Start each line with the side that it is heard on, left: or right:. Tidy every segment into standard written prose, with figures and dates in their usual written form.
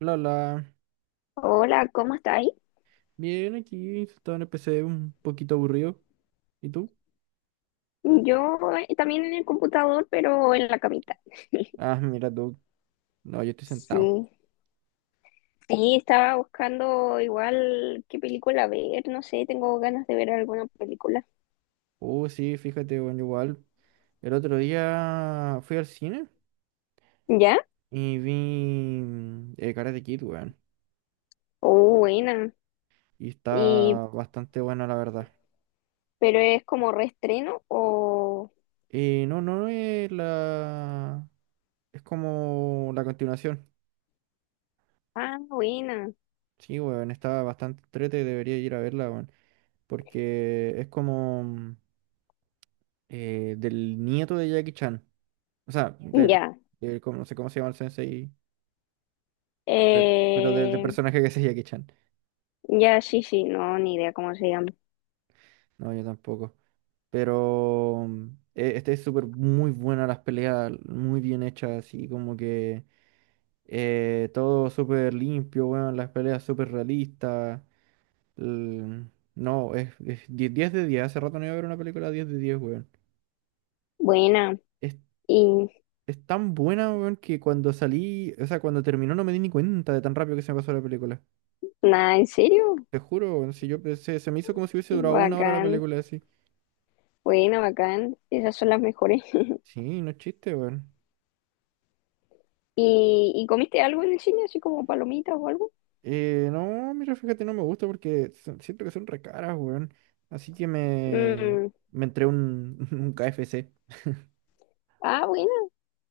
right: La, la,
left: Hola, ¿cómo estáis?
right: bien aquí, estaba en el PC un poquito aburrido. ¿Y tú?
left: Yo también en el computador, pero en la camita.
right: Ah, mira tú, no, yo estoy sentado.
left: Sí, sí, estaba buscando igual qué película ver, no sé, tengo ganas de ver alguna película.
right: Oh, sí, fíjate, bueno, igual. El otro día fui al cine
left: ¿Ya?
right: y vi Karate Kid, weón.
left: Oh, buena.
right: Y
left: Y,
right: está bastante buena, la verdad.
left: pero es como reestreno o.
right: No, no es la... Es como la continuación.
left: Ah, buena.
right: Sí, weón, está bastante trete, debería ir a verla, weón. Porque es como del nieto de Jackie Chan. O sea,
left: Ya.
right: no sé cómo se llama el sensei, pero, del
left: Eh,
right: personaje que es Jackie Chan.
left: ya, sí, sí, no, ni idea cómo se llama.
right: No, yo tampoco. Pero este es súper muy buena las peleas, muy bien hechas, y como que todo súper limpio, bueno, las peleas súper realistas. l- No, 10 de 10. Hace rato no iba a ver una película 10 de diez, weón.
left: Buena.
right: Es,
left: Y
right: es tan buena, weón, que cuando salí, o sea, cuando terminó no me di ni cuenta de tan rápido que se me pasó la película.
left: nada, ¿en serio?
right: Te juro, si yo pensé, se me hizo como si hubiese durado una hora la
left: Bacán.
right: película así.
left: Buena, bacán. Esas son las mejores.
right: Sí, no es chiste, weón.
left: ¿Y comiste algo en el cine, así como palomitas o algo?
right: No, mira, fíjate, no me gusta porque siento que son re caras, weón. Así que me,
left: Mm.
right: me entré un, un KFC.
left: Ah, bueno.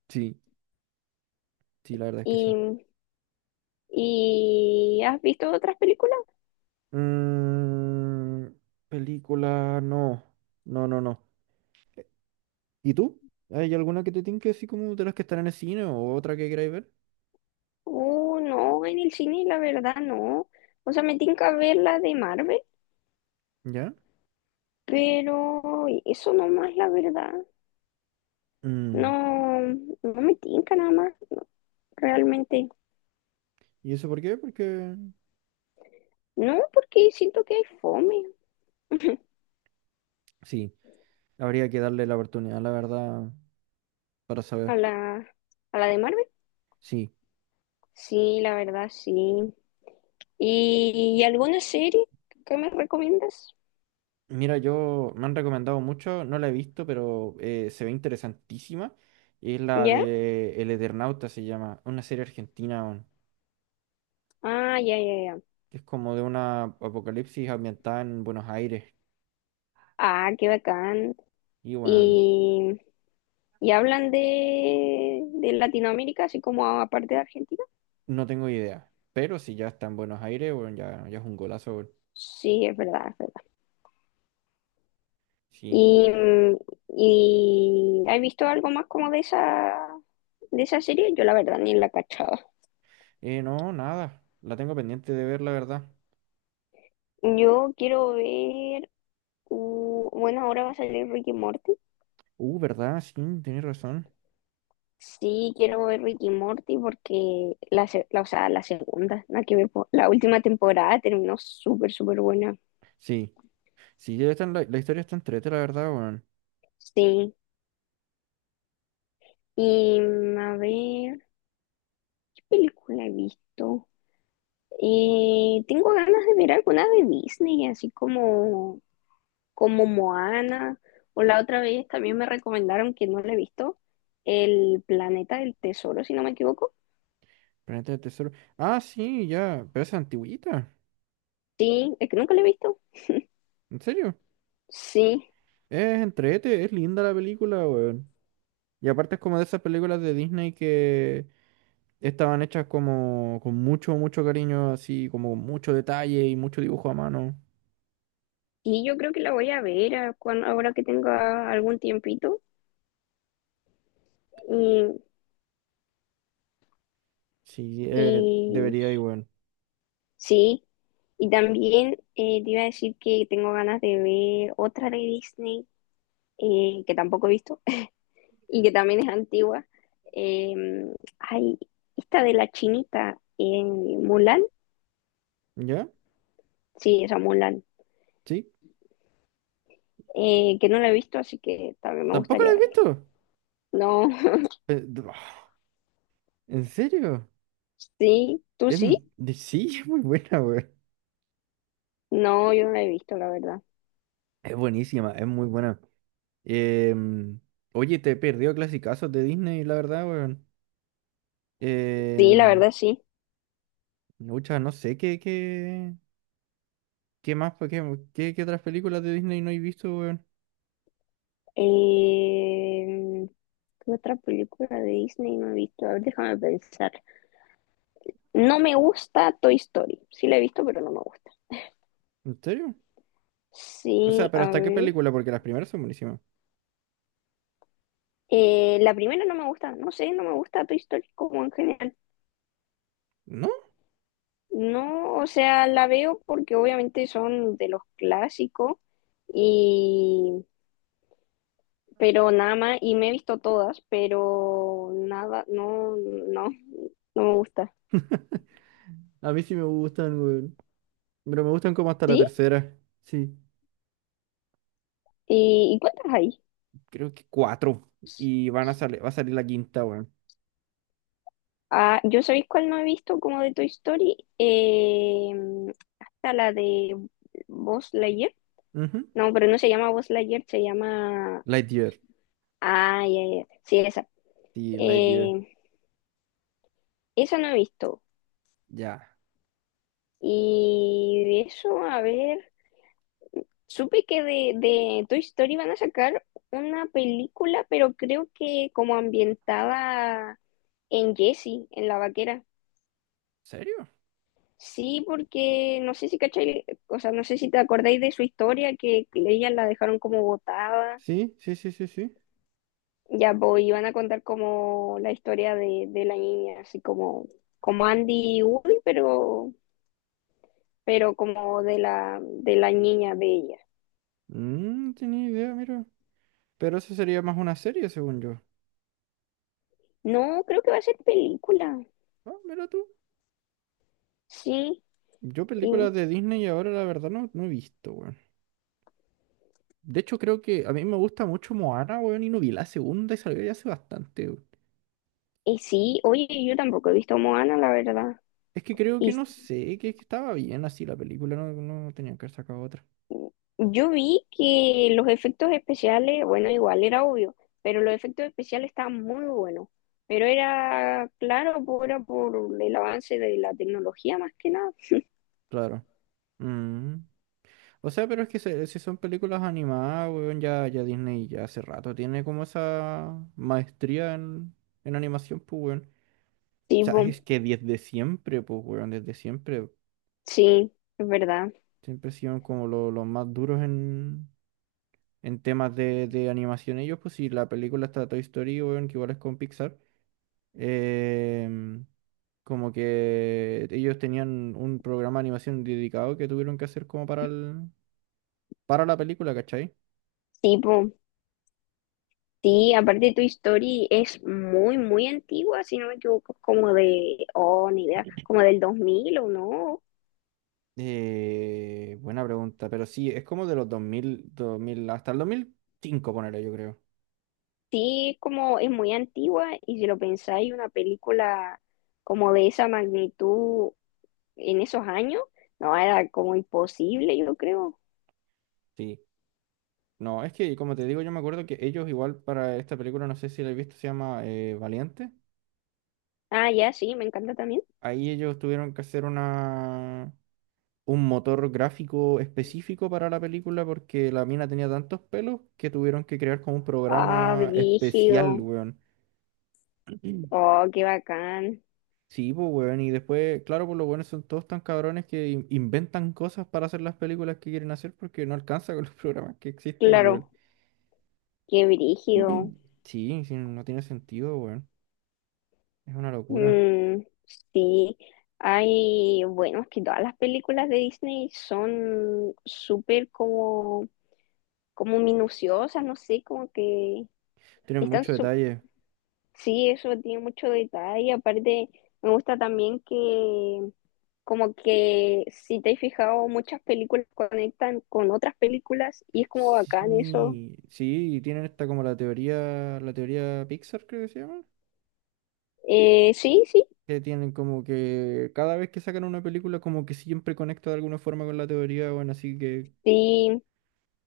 right: Sí, sí, la verdad es que sí.
left: ¿Y, y has visto otras películas?
right: Mm, película, no. No, no, no. ¿Y tú? ¿Hay alguna que te tinque así como de las que están en el cine o otra que queráis ver?
left: Oh, no, en el cine la verdad no. O sea, me tinca ver la de Marvel,
right: ¿Ya?
left: pero eso nomás la verdad.
right: Mm,
left: No, no me tinca nada más, no, realmente.
right: ¿Y eso por qué? Porque
left: No, porque siento que hay fome
right: sí, habría que darle la oportunidad, la verdad, para
left: a
right: saber.
left: la, a la de Marvel.
right: Sí.
left: Sí, la verdad, sí. ¿Y alguna serie que me recomiendas?
right: Mira, yo me han recomendado mucho, no la he visto, pero se ve interesantísima. Es la
left: ¿Ya?
right: de El Eternauta, se llama, una serie argentina, weón,
left: Ah, ya, ya, ya.
right: que es como de una apocalipsis ambientada en Buenos Aires.
left: Ah, qué bacán.
right: Y bueno,
left: Y, y hablan de, Latinoamérica, así como aparte de Argentina.
right: no tengo idea. Pero si ya está en Buenos Aires, bueno, ya, ya es un golazo, weón.
left: Sí, es verdad, es verdad.
right: Sí.
left: Y, mm, y ¿has visto algo más como de esa serie? Yo la verdad ni la cachaba.
right: No, nada. La tengo pendiente de ver, la verdad.
left: Yo quiero ver, bueno, ahora va a salir Ricky Morty.
right: ¿Verdad? Sí, tienes razón.
left: Sí, quiero ver Ricky Morty porque o sea, la segunda, la que ve po- la última temporada terminó súper, súper buena.
right: Sí. Sí, la historia está entrete, la verdad, weón.
left: Sí. Y a ver, ¿qué película he visto? Tengo ganas de ver alguna de Disney, así como Moana. O la otra vez también me recomendaron que no la he visto. El Planeta del Tesoro, si no me equivoco.
right: Planeta del Tesoro. Ah, sí, ya. Pero esa es antigüita.
left: Sí, es que nunca la he visto.
right: ¿En serio?
left: Sí,
right: Es entrete, es linda la película, weón. Y aparte es como de esas películas de Disney que estaban hechas como con mucho, mucho cariño, así, como con mucho detalle y mucho dibujo a mano.
left: y yo creo que la voy a ver ahora que tenga algún tiempito. Y,
right: Sí,
left: y
right: debería ir, weón.
left: sí, y también te iba a decir que tengo ganas de ver otra de Disney, que tampoco he visto, y que también es antigua. Eh, ay, esta de la chinita en Mulan,
right: ¿Ya?
left: sí, esa Mulan,
right: ¿Sí?
left: que no la he visto, así que también me
right: ¿Tampoco la
left: gustaría
right: has
left: verla.
right: visto?
left: No,
right: Eh, d- ¿En serio?
left: sí, ¿tú sí?
right: Sí, es muy buena, weón.
left: No, yo no la he visto, la verdad.
right: Es buenísima, es muy buena. Em, oye, te perdió clasicazos de Disney, la verdad, weón.
left: Sí, la
right: Eh,
left: verdad sí.
right: muchas, no sé qué, qué más, pues, qué, qué otras películas de Disney no he visto, weón.
left: Eh, ¿Qué otra película de Disney no he visto? A ver, déjame pensar. No me gusta Toy Story. Sí la he visto, pero no me gusta.
right: ¿En serio? O
left: Sí,
right: sea, pero
left: a
right: ¿hasta qué
left: ver.
right: película? Porque las primeras son buenísimas.
left: La primera no me gusta, no sé, no me gusta Toy Story como en general.
right: ¿No?
left: No, o sea, la veo porque obviamente son de los clásicos y pero nada más y me he visto todas, pero nada, no, no, no me gusta.
right: A mí sí me gustan, weón. Pero me gustan como hasta la
left: ¿Sí?
right: tercera. Sí,
left: ¿Y cuántas hay?
right: creo que cuatro. Y van a salir, va a salir la quinta, weón.
left: Ah, yo sabéis cuál no he visto como de Toy Story. Hasta la de Buzz Lightyear.
right: Ujú.
left: No, pero no se llama Buzz Lightyear, se llama.
right: Lightyear.
left: Ah, ya, ya, ya. Sí, esa.
right: Sí,
left: Eh,
right: Lightyear.
left: Eso no he visto.
right: Ya.
left: Y de eso, a ver, supe que de, Toy Story van a sacar una película, pero creo que como ambientada en Jessie, en la vaquera.
right: ¿En serio?
left: Sí, porque no sé si cachai, o sea, no sé si te acordáis de su historia, que ella la dejaron como botada.
right: Sí, sí, sí, sí, sí.
left: Ya, iban a contar como la historia de, la niña, así como Andy y Woody, pero como de la niña de ella.
right: Mm, no tenía idea, mira. Pero eso sería más una serie, según yo.
left: No, creo que va a ser película.
right: Ah, mira tú.
left: Sí,
right: Yo
left: y,
right: películas de Disney ahora la verdad no he visto, weón. De hecho creo que a mí me gusta mucho Moana, weón, y no vi la segunda y salió ya hace bastante, weón.
left: y sí, oye, yo tampoco he visto Moana, la verdad.
right: Es que creo que
left: Y
right: no sé, que estaba bien así la película, no, no tenían que haber sacado otra.
left: yo vi que los efectos especiales, bueno, igual era obvio, pero los efectos especiales estaban muy buenos. Pero era, claro, era por el avance de la tecnología más que nada.
right: Claro. Mm. O sea, pero es que si son películas animadas, weón, ya Disney ya hace rato tiene como esa maestría en animación, pues, weón. O sea,
left: Tipo,
right: es que desde siempre, pues, weón, desde siempre,
left: sí, es verdad.
right: siempre han sido como los más duros en temas de animación ellos, pues si la película está Toy Story, weón, que igual es con Pixar, em, como que ellos tenían un programa de animación dedicado que tuvieron que hacer como para el, para la película, ¿cachai?
left: Tipo, sí, aparte Tu Story es muy, muy antigua, si no me equivoco, como de, oh, ni idea, como del 2000 o no.
right: Buena pregunta, pero sí, es como de los 2000, 2000 hasta el 2005 ponerlo yo creo.
left: Sí, como es muy antigua y si lo pensáis, una película como de esa magnitud en esos años, no, era como imposible, yo creo.
right: Sí. No, es que como te digo, yo me acuerdo que ellos igual para esta película, no sé si la he visto, se llama Valiente.
left: Ah, ya, sí, me encanta también.
right: Ahí ellos tuvieron que hacer una un motor gráfico específico para la película porque la mina tenía tantos pelos que tuvieron que crear como un
left: Ah,
right: programa especial,
left: brígido.
right: weón.
left: Oh, qué bacán.
right: Sí, pues, weón, y después, claro, pues los buenos son todos tan cabrones que inventan cosas para hacer las películas que quieren hacer porque no alcanza con los programas que existen, weón.
left: Claro, qué brígido.
right: Sí, sí, no tiene sentido, weón. Es una locura.
left: Mm, sí, hay, bueno, es que todas las películas de Disney son súper como, minuciosas, no sé, como que
right: Tienen
left: están,
right: mucho detalle.
left: sí, eso tiene mucho detalle. Aparte, me gusta también que, como que, si te has fijado, muchas películas conectan con otras películas y es como bacán eso.
right: Sí, sí, tienen esta como la teoría Pixar, creo que se llama
left: Sí, sí,
right: que tienen como que cada vez que sacan una película como que siempre conecta de alguna forma con la teoría, bueno, así que
left: sí,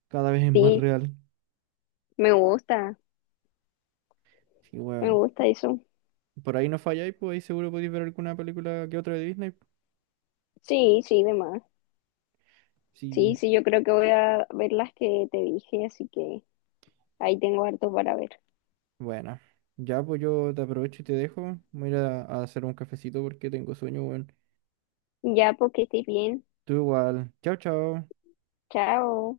right: cada vez es más
left: sí,
right: real.
left: me gusta,
right: Sí,
left: me
right: bueno,
left: gusta eso.
right: por ahí no falláis, pues ahí seguro podéis ver alguna película que otra de Disney.
left: Sí, sí, demás. Sí,
right: Sí,
left: sí, yo creo que voy a ver las que te dije, así que ahí tengo harto para ver.
right: bueno, ya pues yo te aprovecho y te dejo, voy a ir a hacer un cafecito porque tengo sueño, bueno.
left: Ya, porque estés bien.
right: Tú igual, chao, chao.
left: Chao.